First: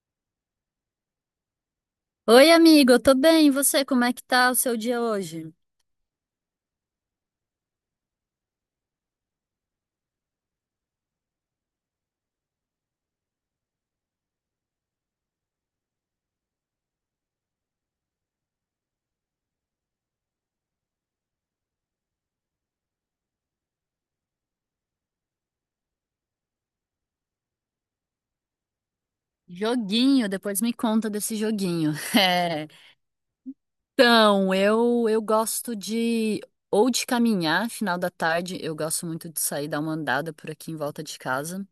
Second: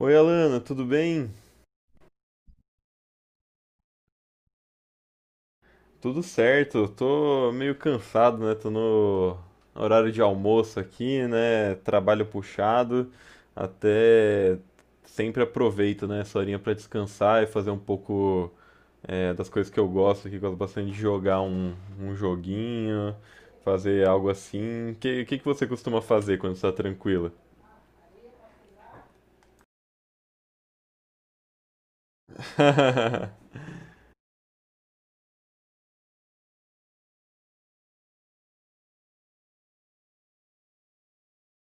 Oi, Alana, tudo bem? Oi, amigo, eu tô bem. E você, como é que tá o seu dia hoje? Tudo certo. Tô meio cansado, né? Tô no horário de almoço aqui, né? Trabalho puxado. Até sempre aproveito, né, essa horinha pra descansar e fazer um pouco das coisas que eu gosto, bastante de jogar um joguinho, fazer algo assim. O que que você costuma fazer quando está tranquila? Joguinho, depois me conta desse joguinho. É. Então, eu gosto de ou de caminhar final da tarde, eu gosto muito de sair dar uma andada por aqui em volta de casa,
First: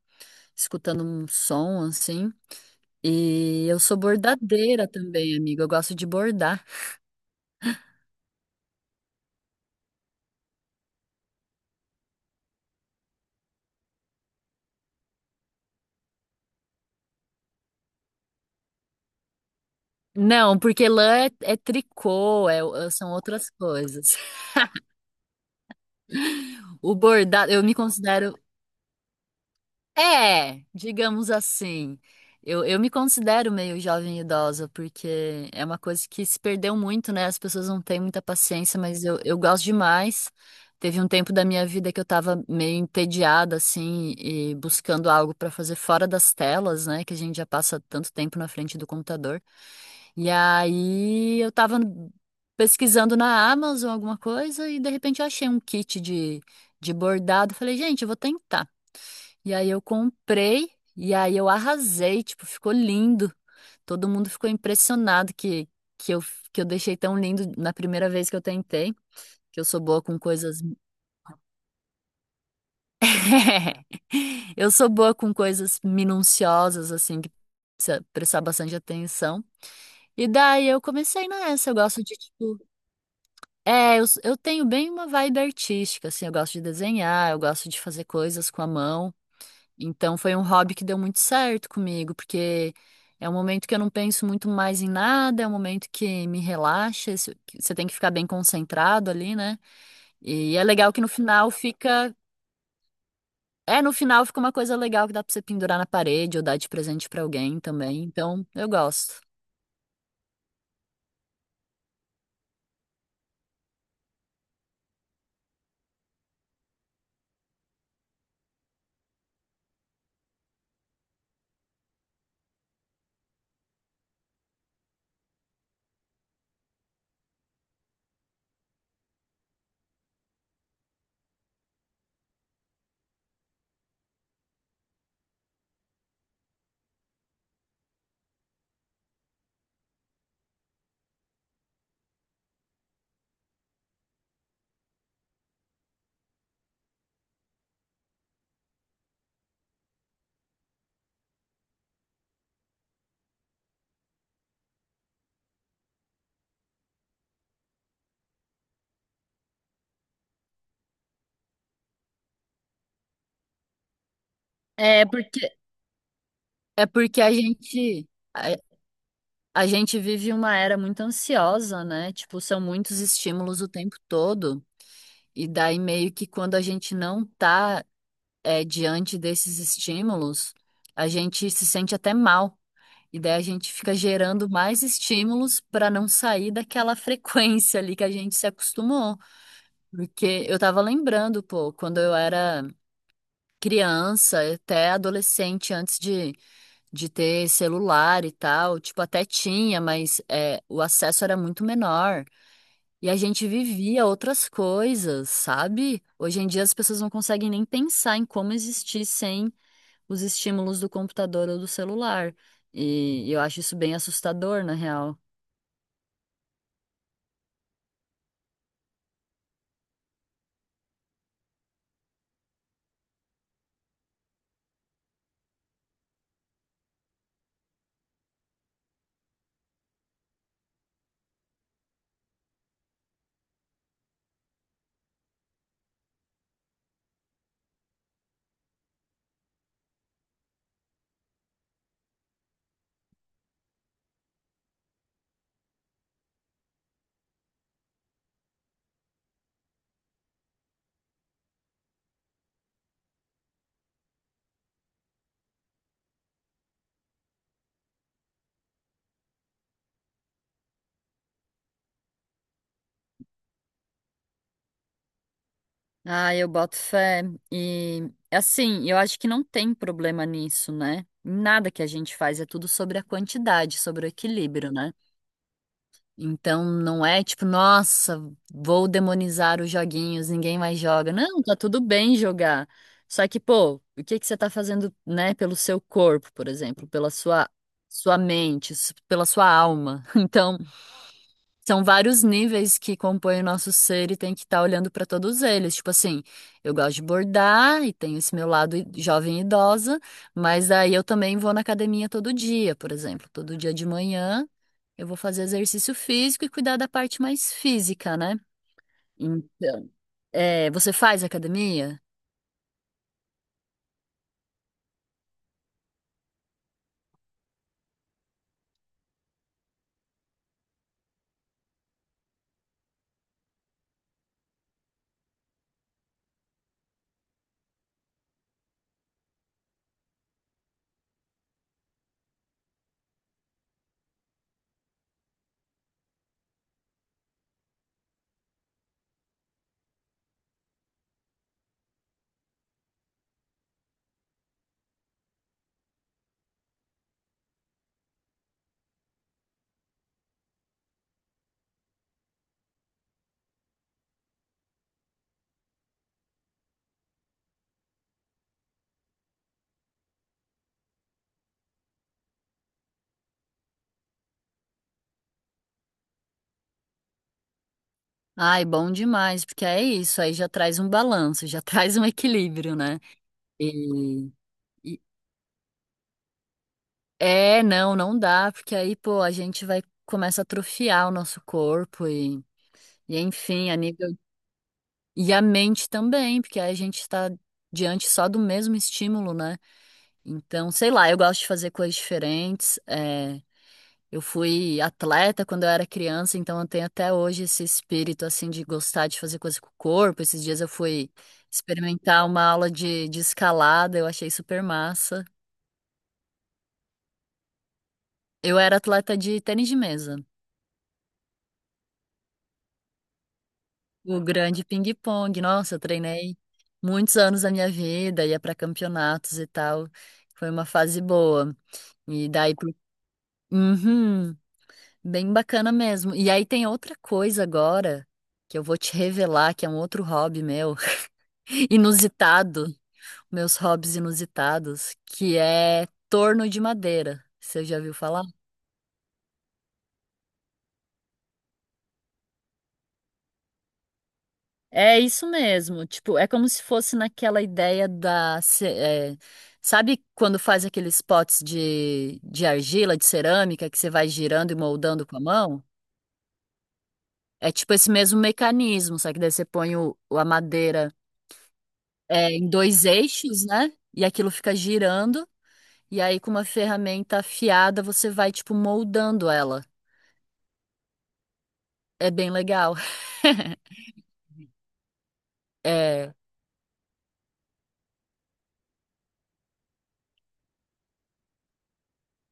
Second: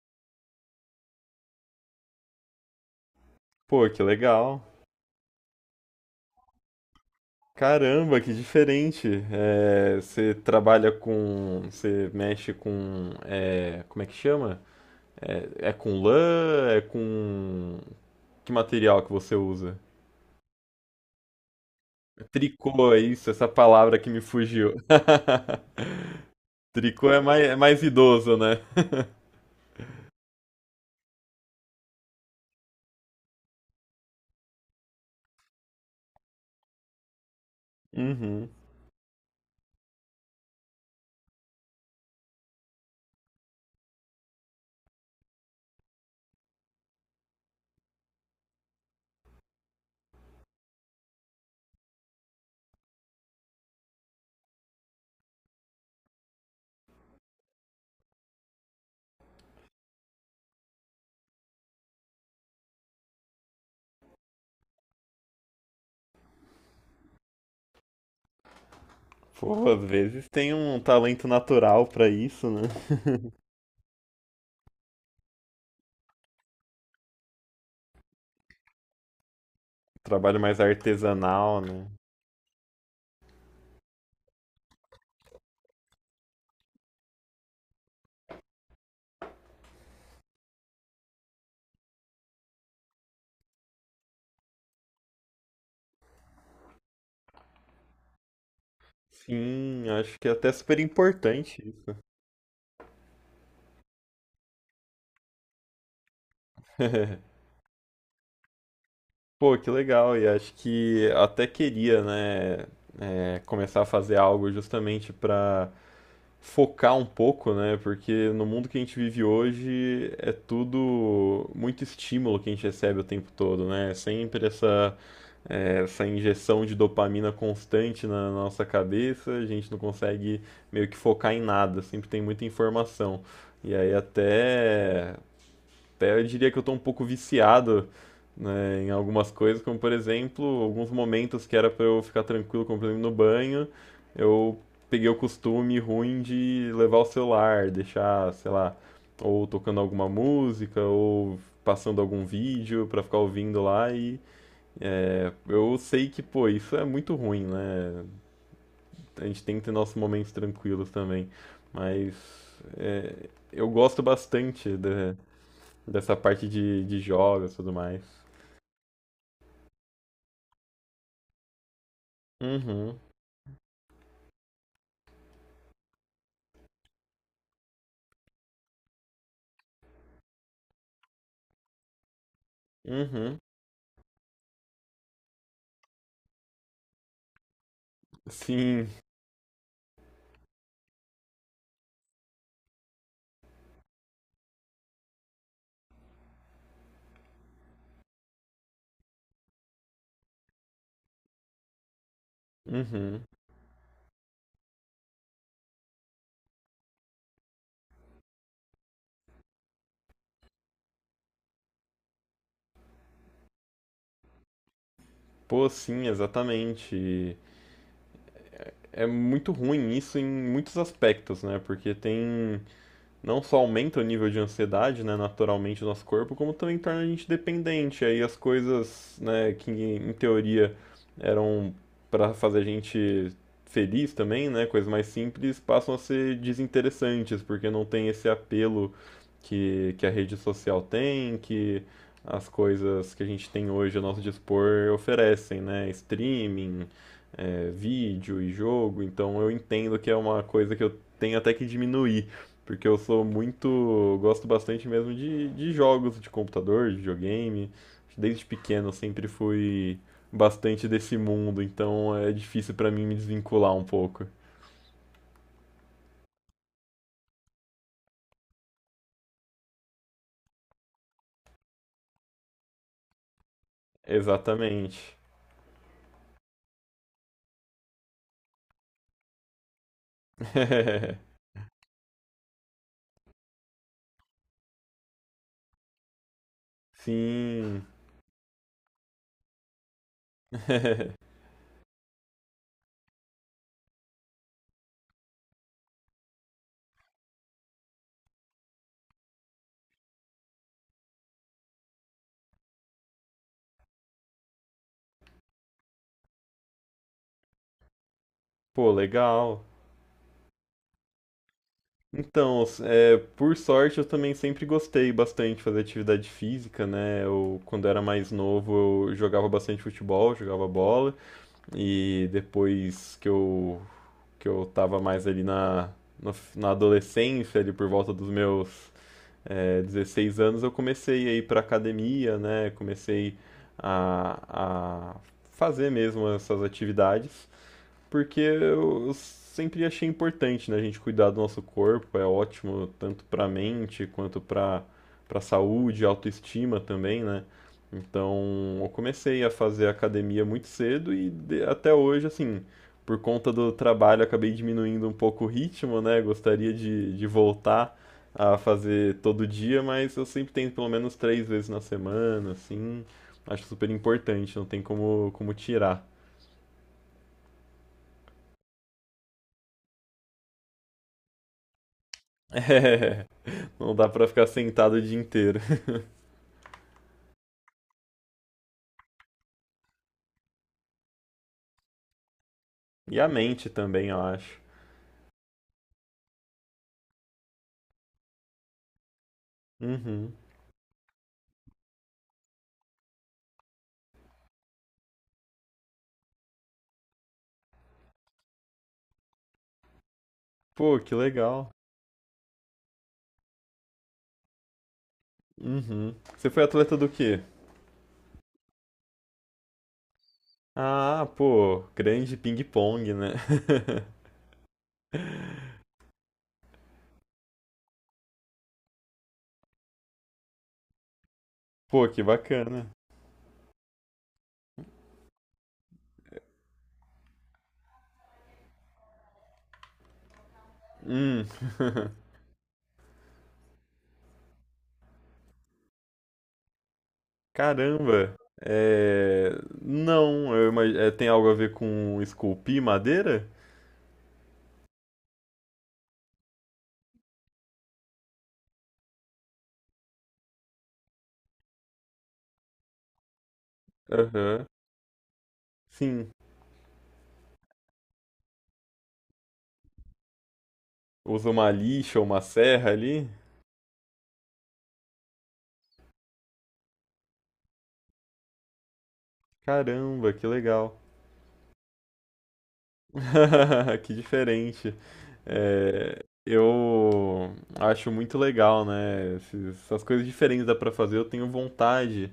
escutando um som assim. E eu Pô, sou que legal. bordadeira também, amigo. Eu gosto de bordar. Caramba, que diferente. É, você trabalha com. Você mexe com. É, como é que chama? É, é com lã? É com. Que material que você usa? Não, porque lã é, é tricô, é- Tricô, é são isso, essa outras palavra que coisas. me fugiu. O Tricô bordado, é eu me mais idoso, considero, né? é, digamos assim. Eu me considero meio jovem idosa, porque é uma coisa que se perdeu muito, né? As pessoas não têm muita Uhum. paciência, mas eu gosto demais. Teve um tempo da minha vida que eu tava meio entediada, assim, e buscando algo pra fazer fora das telas, né? Que a gente já passa tanto tempo na frente do computador. E aí eu tava pesquisando na Amazon alguma coisa e de repente eu achei um kit de bordado. Falei, gente, eu vou tentar. E aí eu comprei e aí eu arrasei, tipo, ficou lindo. Todo mundo ficou impressionado que eu, que eu deixei tão lindo na primeira vez que eu tentei, que eu Pô, às sou boa com vezes tem coisas. um talento natural pra isso, né? Eu sou boa com coisas minuciosas, assim, que precisa prestar bastante atenção. E Trabalho mais daí eu comecei artesanal, nessa, eu né? gosto de, tipo, eu tenho bem uma vibe artística, assim, eu gosto de desenhar, eu gosto de fazer coisas com a mão. Então foi um hobby que deu muito certo comigo, porque é um momento que eu não penso muito mais em nada, é um momento que me relaxa, isso- que você tem que ficar bem concentrado ali, né? Sim, acho que é até E é super legal que no final importante. No final fica uma coisa legal que dá pra você pendurar na parede ou dar de presente pra alguém também. Então, eu gosto. Pô, que legal, e acho que até queria, né, começar a fazer algo justamente para focar um pouco, né, porque no mundo que a gente vive hoje é tudo muito estímulo que a gente recebe o tempo todo, né, é sempre essa injeção de dopamina constante na nossa cabeça, a gente não consegue meio que focar em nada, sempre tem muita informação. E aí até eu diria que eu tô um pouco viciado, né, em algumas coisas, como por exemplo, alguns momentos que era pra eu ficar tranquilo, como por exemplo no banho, eu peguei o costume ruim de levar o celular, deixar, sei lá, ou tocando alguma música, ou passando algum vídeo pra ficar ouvindo lá eu sei que, pô, isso é muito ruim, né? A gente tem que ter nossos momentos tranquilos também, mas eu gosto bastante É porque, dessa parte é de porque jogos e tudo mais. A, a gente vive uma era muito ansiosa, né? Tipo, são Uhum, muitos estímulos o tempo todo. E daí meio que quando a gente não tá, é, diante desses estímulos, a gente se sente até mal. E daí uhum. a gente fica gerando mais estímulos para não sair daquela frequência ali que a gente se Sim, acostumou. Porque eu tava lembrando, pô, quando eu era criança, até adolescente, antes de ter celular e tal, tipo, até tinha, mas é, o acesso era muito menor. E a uhum. gente vivia outras coisas, sabe? Hoje em dia as pessoas não conseguem nem pensar em como existir sem os estímulos do computador ou do celular. E eu acho isso bem assustador, na real. Pô, sim, exatamente. É muito ruim isso em muitos aspectos, né? Porque tem não só aumenta o nível de ansiedade, né, naturalmente no nosso corpo, como também torna a gente dependente. Aí as coisas, né, que em teoria eram para fazer a gente feliz também, né, coisas mais simples, passam a ser desinteressantes, porque não tem esse apelo que a rede social tem, que as coisas que a gente tem hoje a nosso dispor oferecem, né, streaming, vídeo e jogo, então eu entendo que é uma coisa que eu tenho até que diminuir, porque eu sou muito, gosto bastante mesmo de jogos de computador, de videogame. Desde pequeno eu sempre fui bastante desse mundo, então é difícil pra mim me desvincular um pouco. Ah, eu boto fé. E assim, eu acho que não tem problema nisso, né? Nada que a gente faz é tudo sobre a quantidade, sobre o equilíbrio, né? Exatamente. Então não é tipo, nossa, vou demonizar os joguinhos, ninguém mais joga. Não, tá tudo bem jogar. Só que, pô, o que que você tá fazendo, né, pelo seu corpo, por exemplo, pela sua Sim. sua mente, s- pela sua alma. Então, são vários níveis que compõem o nosso ser e tem que estar olhando para todos eles. Tipo assim, eu gosto de bordar e tenho esse meu lado i- jovem e idosa, mas aí eu também vou na academia todo dia, por exemplo. Todo dia de manhã eu vou fazer exercício físico e cuidar da parte mais física, né? Pô, legal. Então, é, você faz academia? Então, é, por sorte, eu também sempre gostei bastante de fazer atividade física, né? Eu, quando era mais novo, eu jogava bastante futebol, jogava bola, e depois que eu, que eu tava mais ali na, na adolescência, ali por volta dos meus, 16 anos, eu comecei a ir pra academia, né? Comecei a fazer mesmo essas atividades porque eu sempre achei importante, né, a gente cuidar do nosso corpo, é ótimo tanto para mente quanto para saúde, autoestima também, né? Então, eu comecei a fazer academia muito cedo e até hoje, assim, por conta do trabalho, eu acabei diminuindo um pouco o ritmo, né? Gostaria de voltar a fazer todo dia, mas eu sempre tento pelo menos três vezes na semana, assim. Acho super importante, não tem como, como tirar. Ai, bom demais, porque é isso, aí já traz um balanço, já traz um equilíbrio, né? Não dá pra E, ficar sentado o e dia inteiro. é, não dá, porque aí, pô, a gente vai começa a atrofiar o nosso corpo e, E e a mente enfim, a também, nível eu acho. e a mente também, porque aí a gente está diante só do mesmo estímulo, né? Uhum. Então, sei lá, eu gosto de fazer coisas diferentes. Eu fui atleta quando eu era criança, então eu tenho até hoje esse espírito assim de gostar de fazer coisas com o corpo. Esses dias eu Pô, fui que legal. experimentar uma aula de escalada, eu achei super massa. Uhum. Você foi atleta do quê? Eu era atleta de tênis de mesa. Ah, pô, grande ping-pong, né? O grande ping-pong. Nossa, eu treinei muitos anos da minha vida, ia para campeonatos e tal. Foi uma fase boa. Pô, que E daí, pro- bacana. uhum, bem bacana mesmo. E aí tem outra coisa agora que eu vou te revelar, que é um outro hobby meu, Hum. inusitado, meus hobbies inusitados, que é torno de madeira. Você já viu falar? Caramba. É... Não, eu imag... é, tem algo a ver com esculpir madeira? É isso mesmo. Tipo, é como se fosse naquela ideia da. Ce- é, sabe quando faz aqueles potes de argila, de cerâmica, que você vai girando e Aham. moldando com a mão? Sim. É tipo esse mesmo mecanismo, só que daí você põe o- a madeira, Usa uma lixa ou é, uma em 2 serra ali? eixos, né? E aquilo fica girando. E aí, com uma ferramenta afiada, você vai, tipo, moldando ela. Caramba, que legal. É bem legal. Que diferente. É. É, eu acho muito legal, né? Essas coisas diferentes dá pra fazer. Eu tenho vontade,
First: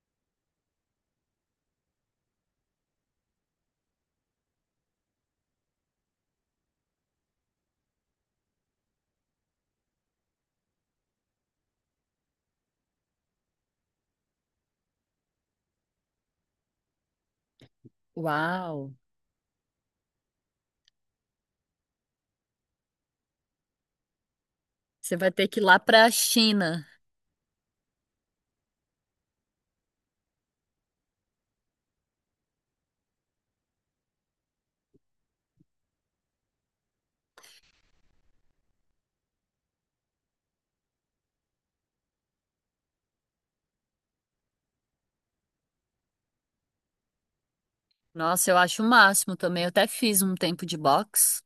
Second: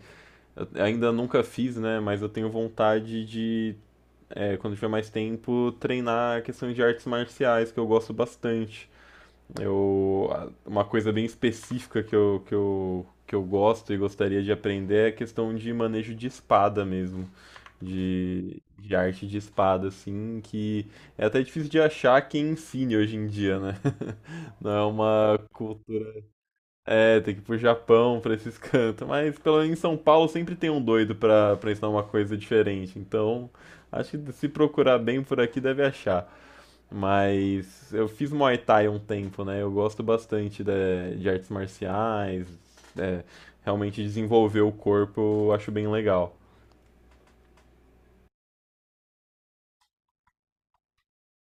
eu ainda nunca fiz, né? Mas eu tenho vontade de, é, quando tiver mais tempo, treinar a questão de artes marciais, que eu gosto bastante. Uma coisa bem específica que eu gosto e gostaria de aprender é a questão de manejo de espada mesmo de Uau! arte de espada, assim, que é até difícil de achar quem ensine hoje em dia, né? Não é Você vai uma ter que ir lá pra cultura. China. É, tem que ir pro Japão, pra esses cantos. Mas pelo menos em São Paulo sempre tem um doido pra ensinar uma coisa diferente. Então, acho que se procurar bem por aqui deve achar. Mas eu fiz Muay Thai um tempo, né? Eu gosto bastante de artes marciais. É, realmente desenvolver o corpo eu acho bem legal. Nossa, eu acho o máximo também. Eu até fiz um tempo de boxe,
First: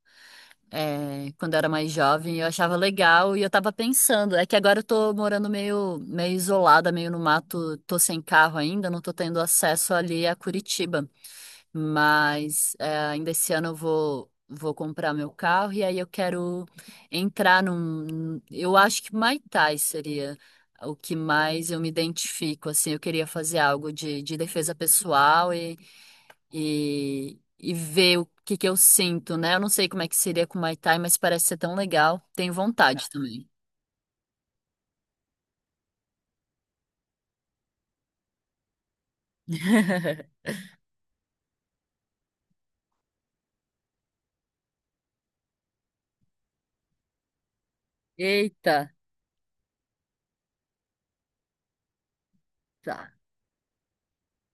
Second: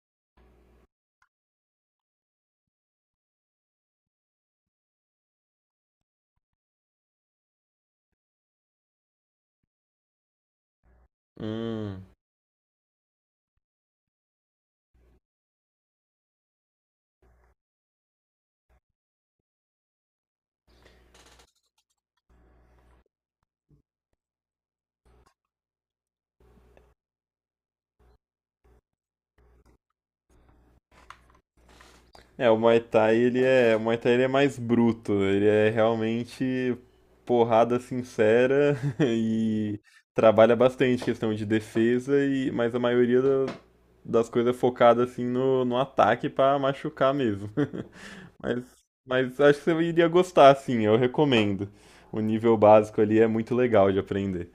é, quando eu era mais jovem, eu achava legal e eu tava pensando. É que agora eu tô morando meio isolada, meio no mato, tô sem carro ainda, não tô tendo acesso ali a Curitiba. Hum. Mas é, ainda esse ano eu vou comprar meu carro e aí eu quero entrar num. Eu acho que Muay Thai seria o que mais eu me identifico, assim, eu queria fazer algo de defesa pessoal e ver o que que eu sinto, né? Eu não sei como é que seria com o Muay Thai, mas parece ser tão legal. É, Tenho vontade também. O Muay Thai, ele é mais bruto, né? Ele é realmente porrada sincera e trabalha bastante questão de defesa e mas a maioria das coisas é focada assim no, no ataque pra machucar mesmo. Mas Eita, mas acho que você iria gostar assim, eu recomendo. O nível básico tá. ali é muito legal de aprender.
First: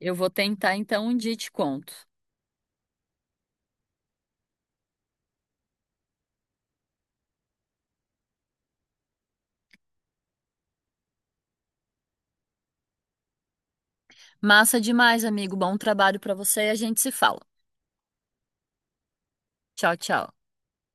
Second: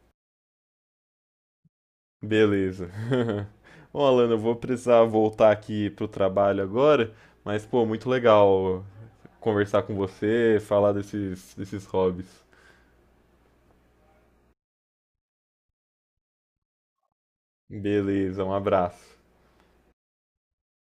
Eu vou tentar então um dia e te conto. Beleza. Bom, Alana, eu vou precisar voltar aqui pro trabalho agora, mas pô, muito legal conversar com você, falar desses hobbies. Massa demais, amigo. Bom trabalho pra você e a gente se fala. Beleza, um abraço. Tchau, tchau.